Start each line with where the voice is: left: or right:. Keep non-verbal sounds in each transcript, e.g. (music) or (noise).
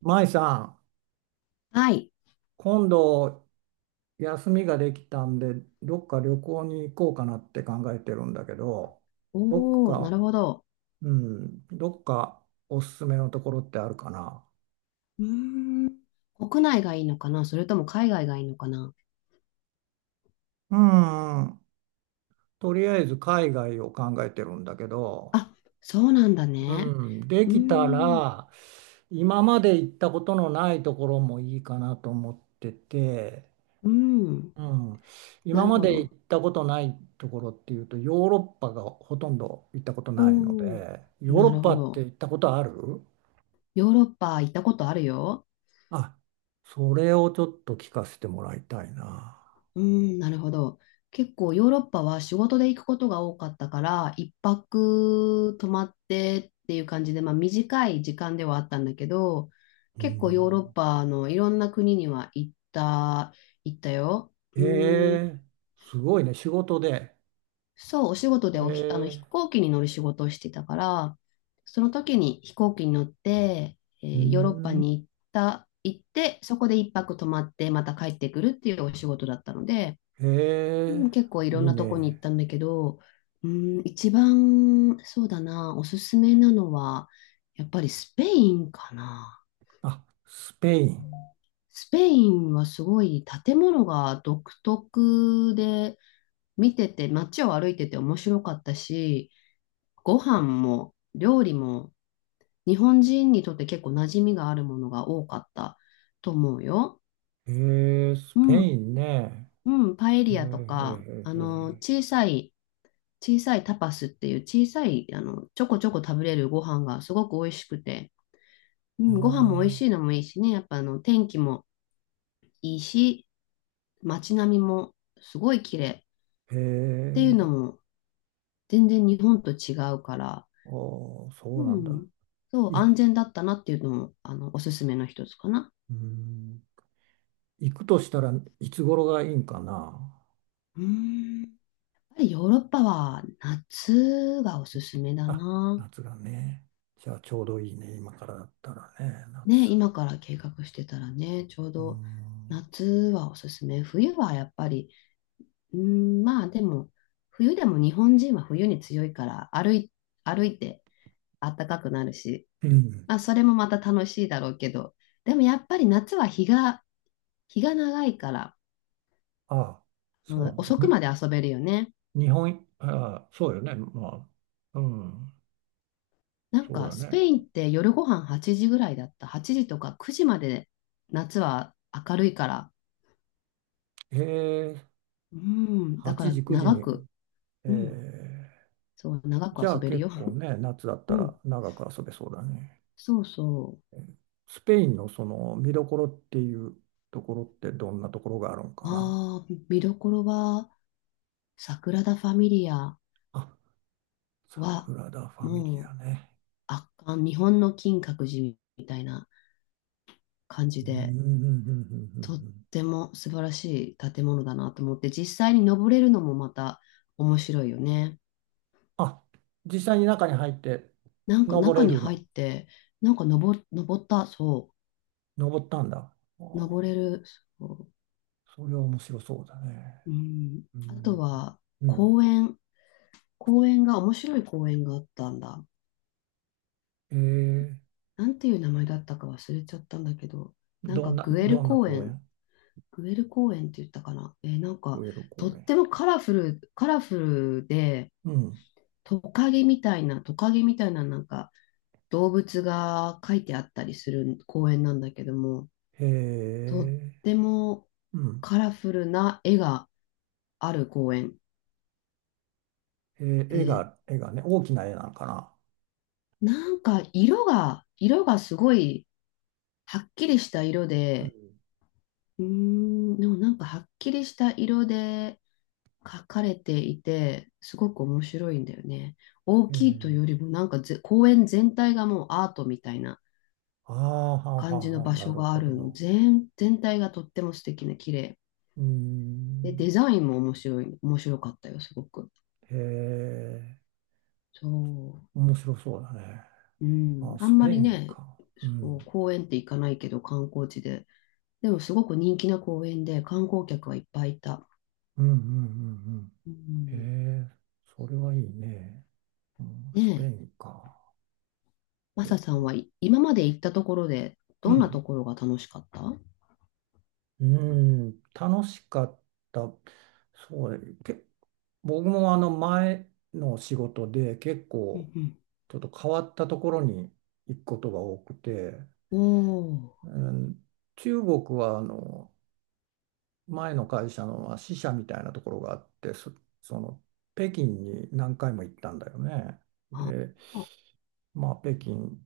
right: 舞さん、
left: はい。
right: 今度休みができたんで、どっか旅行に行こうかなって考えてるんだけど、どっ
left: おお、な
right: か、
left: るほど。
right: うん、どっかおすすめのところってあるかな。
left: 国内がいいのかな、それとも海外がいいのかな。
right: うん、とりあえず海外を考えてるんだけど、
left: あ、そうなんだね。
right: うん、で
left: うー
right: きた
left: ん、
right: ら、今まで行ったことのないところもいいかなと思ってて、
left: うん。
right: うん、
left: な
right: 今
left: る
right: ま
left: ほ
right: で
left: ど。
right: 行ったことないところっていうとヨーロッパがほとんど行ったことないの
left: おお、
right: でヨーロ
left: な
right: ッ
left: る
right: パ
left: ほ
right: って行
left: ど。
right: ったことある。
left: ヨーロッパ行ったことあるよ。
right: あ、それをちょっと聞かせてもらいたいな。
left: うーん、なるほど。結構ヨーロッパは仕事で行くことが多かったから、一泊泊まってっていう感じで、まあ短い時間ではあったんだけど、
right: う
left: 結構ヨーロッ
right: ん、
left: パのいろんな国には行ったよ。
right: え
left: うーん、
right: え、すごいね、仕事で。
left: そう、お仕事であの、飛
right: ええ、
left: 行機に乗る仕事をしてたから、その時に飛行機に乗って、
right: う
left: ヨーロッパ
right: ん、
left: に行って、そこで一泊泊まって、また帰ってくるっていうお仕事だったので、
right: え
left: うん、結構い
right: え、
left: ろん
right: いい
left: なとこに行っ
right: ね。
left: たんだけど、うん、一番、そうだな、おすすめなのは、やっぱりスペインかな。
right: あ、スペイン。
left: スペインはすごい建物が独特で、見てて、街を歩いてて面白かったし、ご飯も料理も日本人にとって結構馴染みがあるものが多かったと思うよ。
right: ええ、ス
left: う
right: ペ
left: ん、
right: インね。
left: うん、パエ
right: ええ
left: リアとか、
right: え
left: あ
right: え
left: の、
right: ええ、
left: 小さいタパスっていう小さい、あの、ちょこちょこ食べれるご飯がすごく美味しくて、う
right: ああ、
left: ん、ご飯も美味しいのもいいしね、やっぱ、あの、天気もいいし、街並みもすごい綺麗っていうの
right: ええ、
left: も全然日本と違うから、
right: ああ、そ
left: う
right: うなんだ。
left: ん、そう、
right: い、う
left: 安全だったなっていうのも、あの、おすすめの一つかな。
right: ーん、行くとしたらいつ頃がいいんかな。
left: うーん。やっぱりヨーロッパは夏がおすすめだ
right: あ、
left: な。
right: 夏がね。じゃあちょうどいいね。今からだったらね、
left: ね、
right: 夏。
left: 今
right: う
left: から計画してたらね、ちょう
right: ー
left: ど
right: ん。
left: 夏はおすすめ。冬はやっぱり、うーん、まあでも、冬でも日本人は冬に強いから歩いて暖かくなるし、
right: うん。
left: まあそれもまた楽しいだろうけど、でもやっぱり夏は日が長いから、
right: ああ、そう
left: うん、
right: なの。
left: 遅く
right: に、
left: まで遊べるよね。
right: 日本、ああ、そうよね。まあ、うん、
left: なん
right: そう
left: か
right: だ
left: スペ
right: ね。
left: インって夜ご飯8時ぐらいだった。8時とか9時まで夏は明るいから。
right: ええ、
left: うん、だか
right: 8
left: ら
right: 時、9時
left: 長
right: に、
left: く、
right: え
left: うん、
right: え、
left: そう、長く
right: じゃ
left: 遊
right: あ
left: べるよ。
right: 結構ね、夏だっ
left: う
right: た
left: ん、
right: ら長く遊べそうだね。
left: そうそ
right: スペインのその見どころっていうところってどんなところがあるん
left: う。
right: かな。
left: ああ、見どころは、サグラダ・ファミリア
right: あ、サ
left: は、
right: グラダ・ファミリ
left: もう
right: アね。
left: 圧巻、日本の金閣寺みたいな感
right: う
left: じ
right: んうんう
left: で、
right: んうんうん
left: とっ
right: うん。
left: ても素晴らしい建物だなと思って、実際に登れるのもまた面白いよね。
right: あ、実際に中に入って
left: なんか
right: 登
left: 中
right: れ
left: に
right: る
left: 入っ
right: の。
left: て、なんか登った、そ
right: 登ったんだ。ああ、
left: う、登れる、そ
right: それは面白そうだね。
left: う、うん。
right: う
left: あと
right: ん。
left: は、
right: うん。
left: 公園、公園が、面白い公園があったんだ。
right: えー、
left: なんていう名前だったか忘れちゃったんだけど、なん
right: ど
left: か
right: んな、
left: グエル
right: どんな
left: 公
right: 公
left: 園、
right: 園、
left: グエル公園って言ったかな。なんか、
right: グエル
left: とっ
right: 公園。
left: てもカラフル、カラフルで、
right: うん。
left: トカゲみたいな、なんか、動物が書いてあったりする公園なんだけども、
right: へ
left: とっ
right: え、
left: ても
right: うん。
left: カラフルな絵がある公園
right: えー、絵
left: で、
right: が、絵がね、大きな絵なのかな。
left: なんか色がすごいはっきりした色
right: うん。
left: で、うーん、でもなんかはっきりした色で描かれていて、すごく面白いんだよね。大
right: え
left: きいというより
right: ー、
left: もなんか公園全体がもうアートみたいな
right: ああ、はあは
left: 感じ
right: あ
left: の
right: はあ、
left: 場
right: な
left: 所
right: る
left: があ
right: ほ
left: るの。
right: ど。
left: 全体がとっても素敵な綺麗。
right: うー
left: で、デ
right: ん。
left: ザインも面白かったよ、すごく。
right: へえ、
left: そう。
right: 面白そうだね。
left: う
right: あ、
left: ん、あ
right: ス
left: んま
right: ペイ
left: り
right: ン
left: ね、
right: か。う
left: そう、
right: ん。
left: 公園って行かないけど、観光地で。でも、すごく人気な公園で、観光客はいっぱいいた。
right: うんうんうん
left: う
right: う
left: ん、
right: ん。へえ、それはいいね。うん、
left: ね
right: スペイ
left: え、
right: ンか。
left: マサさん
right: え、
left: は、い今まで行ったところで、
right: う
left: どんな
right: ん。
left: ところが楽しかった？うん、
right: うん、楽しかった。そう、け、僕もあの前の仕事で結
left: う
right: 構
left: ん。
right: ちょっと変わったところに行くことが多くて、
left: おー、
right: うん、中国はあの前の会社のまあ支社みたいなところがあって、そ、その北京に何回も行ったんだよね。
left: あ、
right: で、まあ、北京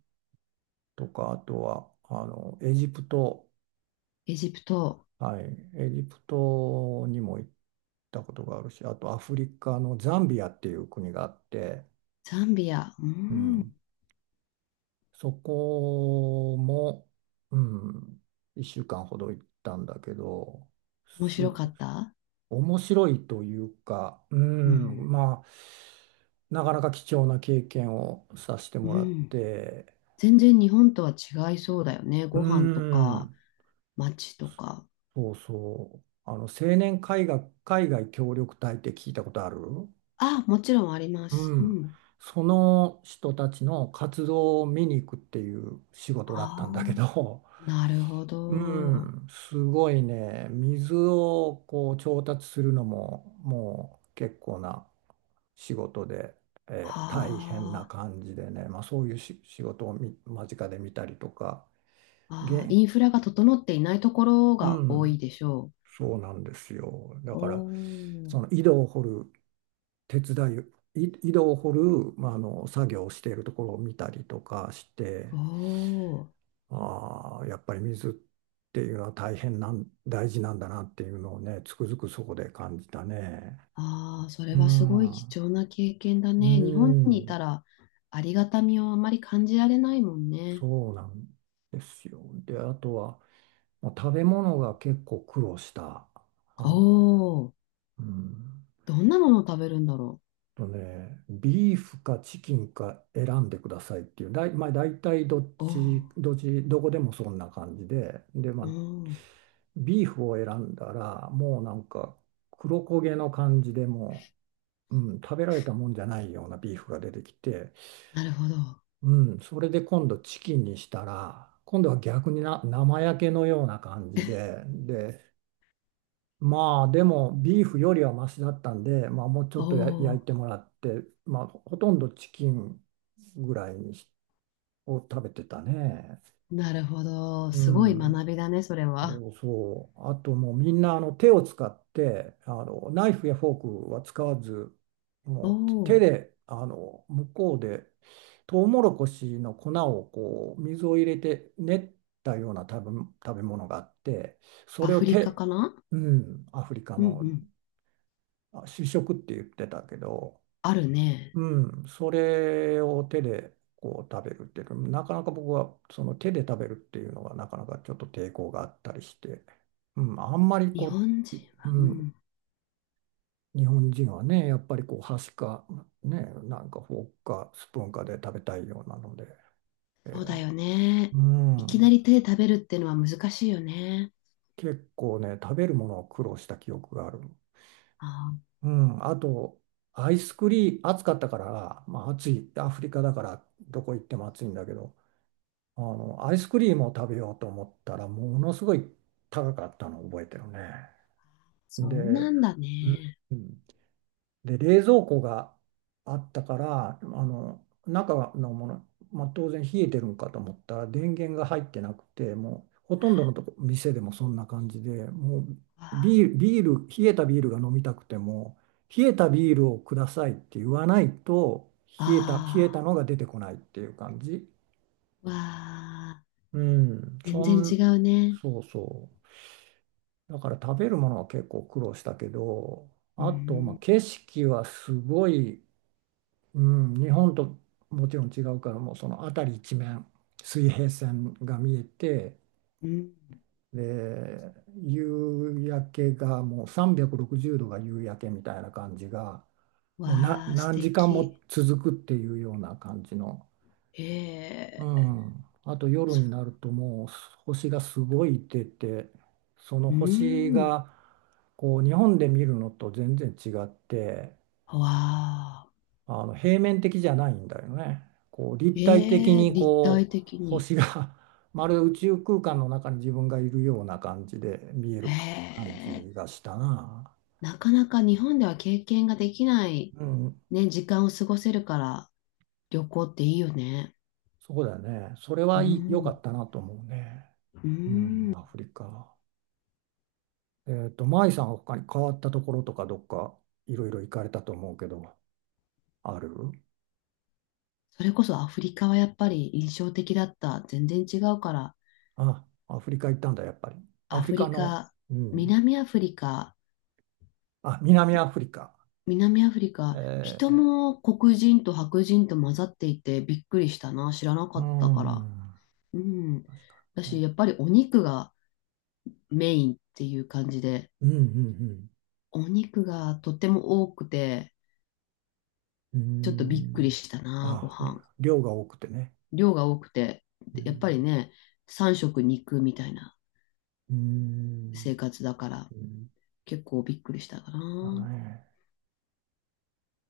right: とか、あとはあのエジプト、
left: エジプト、
right: はい、エジプトにも行ったことがあるし、あとアフリカのザンビアっていう国があって、
left: ザンビア、う
right: う
left: ん、
right: ん、そこも、うん、1週間ほど行ったんだけど、
left: 面
right: す、
left: 白かった？
right: 面白いというか、う
left: う
right: ん、
left: ん、
right: まあ、なかなか貴重な経験をさせて
left: う
right: もらっ
left: ん。
right: て、
left: 全然日本とは違いそうだよね。
right: う
left: ご飯とか、
right: ん、
left: 街とか。
right: そうそう、あの、青年海外、海外協力隊って聞いたことある。
left: あ、もちろんあります。
right: う
left: う
right: ん、
left: ん。
right: その人たちの活動を見に行くっていう仕事だっ
left: あ
right: たんだけ
left: あ、
right: ど、
left: なるほ
right: う
left: ど。
right: ん、すごいね。水をこう調達するのももう結構な仕事で、大変な
left: はあ、
right: 感じでね、まあ、そういうし仕事をみ間近で見たりとか、げ
left: あー、
right: ん、
left: インフラが整っていないところ
right: う
left: が多
right: ん、
left: いでしょ
right: そうなんですよ。だ
left: う。
right: から
left: おー、
right: その井戸を掘る手伝い、い井戸を掘る、まあ、あの作業をしているところを見たりとかして。
left: おー、
right: ああ、やっぱり水っていうのは大変なん、大事なんだなっていうのをね、つくづくそこで感じたね。
left: ああ、それ
right: う
left: はすごい貴
right: ん、
left: 重な経験だ
right: う
left: ね。日本にい
right: ん、
left: たらありがたみをあまり感じられないもんね。
right: そうなんですよ。で、あとは、まあ食べ物が結構苦労した。
left: お
right: あ、
left: お、
right: うん
left: どんなものを食べるんだろ
right: とね、ビーフかチキンか選んでくださいっていう、だい、まあ、大体どっ
left: う。お
right: ち、どっち、どこでもそんな感じで、で、まあ、
left: おー、
right: ビーフを選んだら、もうなんか黒焦げの感じでもう、うん、食べられたもんじゃないようなビーフが出てきて、
left: なるほど。
right: うん、それで今度チキンにしたら、今度は逆にな生焼けのような感じで、で、まあでもビーフよりはマシだったんで、まあ、もうち
left: お
right: ょっとや焼い
left: お。
right: てもらって、まあ、ほとんどチキンぐらいにしを食べてたね。
left: なるほど。
right: う
left: すごい
right: ん。
left: 学びだね、それは。
right: そうそう。あともうみんなあの手を使ってあのナイフやフォークは使わず
left: お
right: もう手
left: お、
right: であの向こうでトウモロコシの粉をこう水を入れて練ったような食べ、食べ物があってそ
left: ア
right: れを
left: フリカ
right: 手、
left: かな。
right: うん、アフリカ
left: うんう
right: の
left: ん。
right: あ、主食って言ってたけど、
left: あるね。
right: うん、それを手でこう食べるっていうのなかなか僕はその手で食べるっていうのがなかなかちょっと抵抗があったりして、うん、あんまり
left: 日
right: こ
left: 本人
right: う、い
left: は、う
right: うん、
left: ん。
right: 日本人はね、やっぱりこう箸か、ね、なんかフォークかスプーンかで食べたいようなので、
left: そうだ
right: え
left: よね。
right: う
left: いきな
right: ん、
left: り手で食べるっていうのは難しいよね。
right: 結構ね、食べるものを苦労した記憶がある。
left: ああ、
right: うん、あと、アイスクリーム、暑かったから、まあ、暑い、アフリカだから、どこ行っても暑いんだけど、あの、アイスクリームを食べようと思ったら、ものすごい高かったのを覚えてるね。
left: そ
right: で、
left: うなんだ
right: うん、
left: ね。
right: で、冷蔵庫があったから、あの、中のもの、まあ、当然冷えてるんかと思ったら、電源が入ってなくて、もうほとんどのとこ、店でもそんな感じで、もう
left: わあ、
right: ビール、ビール、冷えたビールが飲みたくても、冷えたビールをくださいって言わないと、冷えた、冷えた
left: あ
right: のが出てこないっていう感じ。
left: ー、わあ、
right: うん、
left: 全
right: そ
left: 然違
right: ん、
left: うね。
right: そうそう。だから食べるものは結構苦労したけど、
left: う
right: あと、まあ、
left: ん、
right: 景色はすごい、うん、日本ともちろん違うからもうその辺り一面水平線が見えて
left: うん。
right: で夕焼けがもう360度が夕焼けみたいな感じがもうな
left: わあ、素
right: 何時間も
left: 敵。
right: 続くっていうような感じの、う
left: ええ、
right: ん、あと夜に
left: そ
right: なるともう星がすごい出てその
left: う。う
right: 星
left: ん。
right: がこう日本で見るのと全然違って。
left: わあ、
right: あの平面的じゃないんだよね。こう立体的
left: ええ、
right: に
left: 立体
right: こう
left: 的に。
right: 星が (laughs) まるで (laughs) 宇宙空間の中に自分がいるような感じで見え
left: え
right: る感
left: え。
right: じがしたな。
left: なかなか日本では経験ができない、
right: うん、
left: ね、時間を過ごせるから旅行っていいよね。
right: そうだよね。それ
left: う
right: はいい良かっ
left: ん。
right: たなと思うね。
left: う
right: うん、
left: ん。
right: アフリカ。えっと、マイさんは他に変わったところとかどっかいろいろ行かれたと思うけど、ある。
left: それこそアフリカはやっぱり印象的だった。全然違うから。
right: あ、アフリカ行ったんだ、やっぱり。ア
left: ア
right: フリ
left: フ
right: カ
left: リ
right: の、
left: カ、
right: うん。
left: 南アフリカ、
right: あ、南アフリカ。
left: 南アフリカ、人
right: え
left: も黒人と白人と混ざっていてびっくりしたな。知らなか
right: ー、う
left: ったから。
right: ん。
left: うん。
right: 確か
left: だ
right: に
left: し、や
right: ね。
left: っぱりお肉がメインっていう感じで、
right: うんうん
left: お肉がとても多くて、
right: うん。
left: ちょっとびっくり
right: う
left: した
right: ーん。
left: な、ご
right: ああ、り
left: 飯。
right: 量が多くてね。
left: 量が多くて、
right: う
left: やっぱり
right: ん。
left: ね、三食肉みたいな
right: うー
left: 生
right: ん。
left: 活だから、
right: うん、
left: 結構びっくりしたか
right: だ
left: な。
right: ね。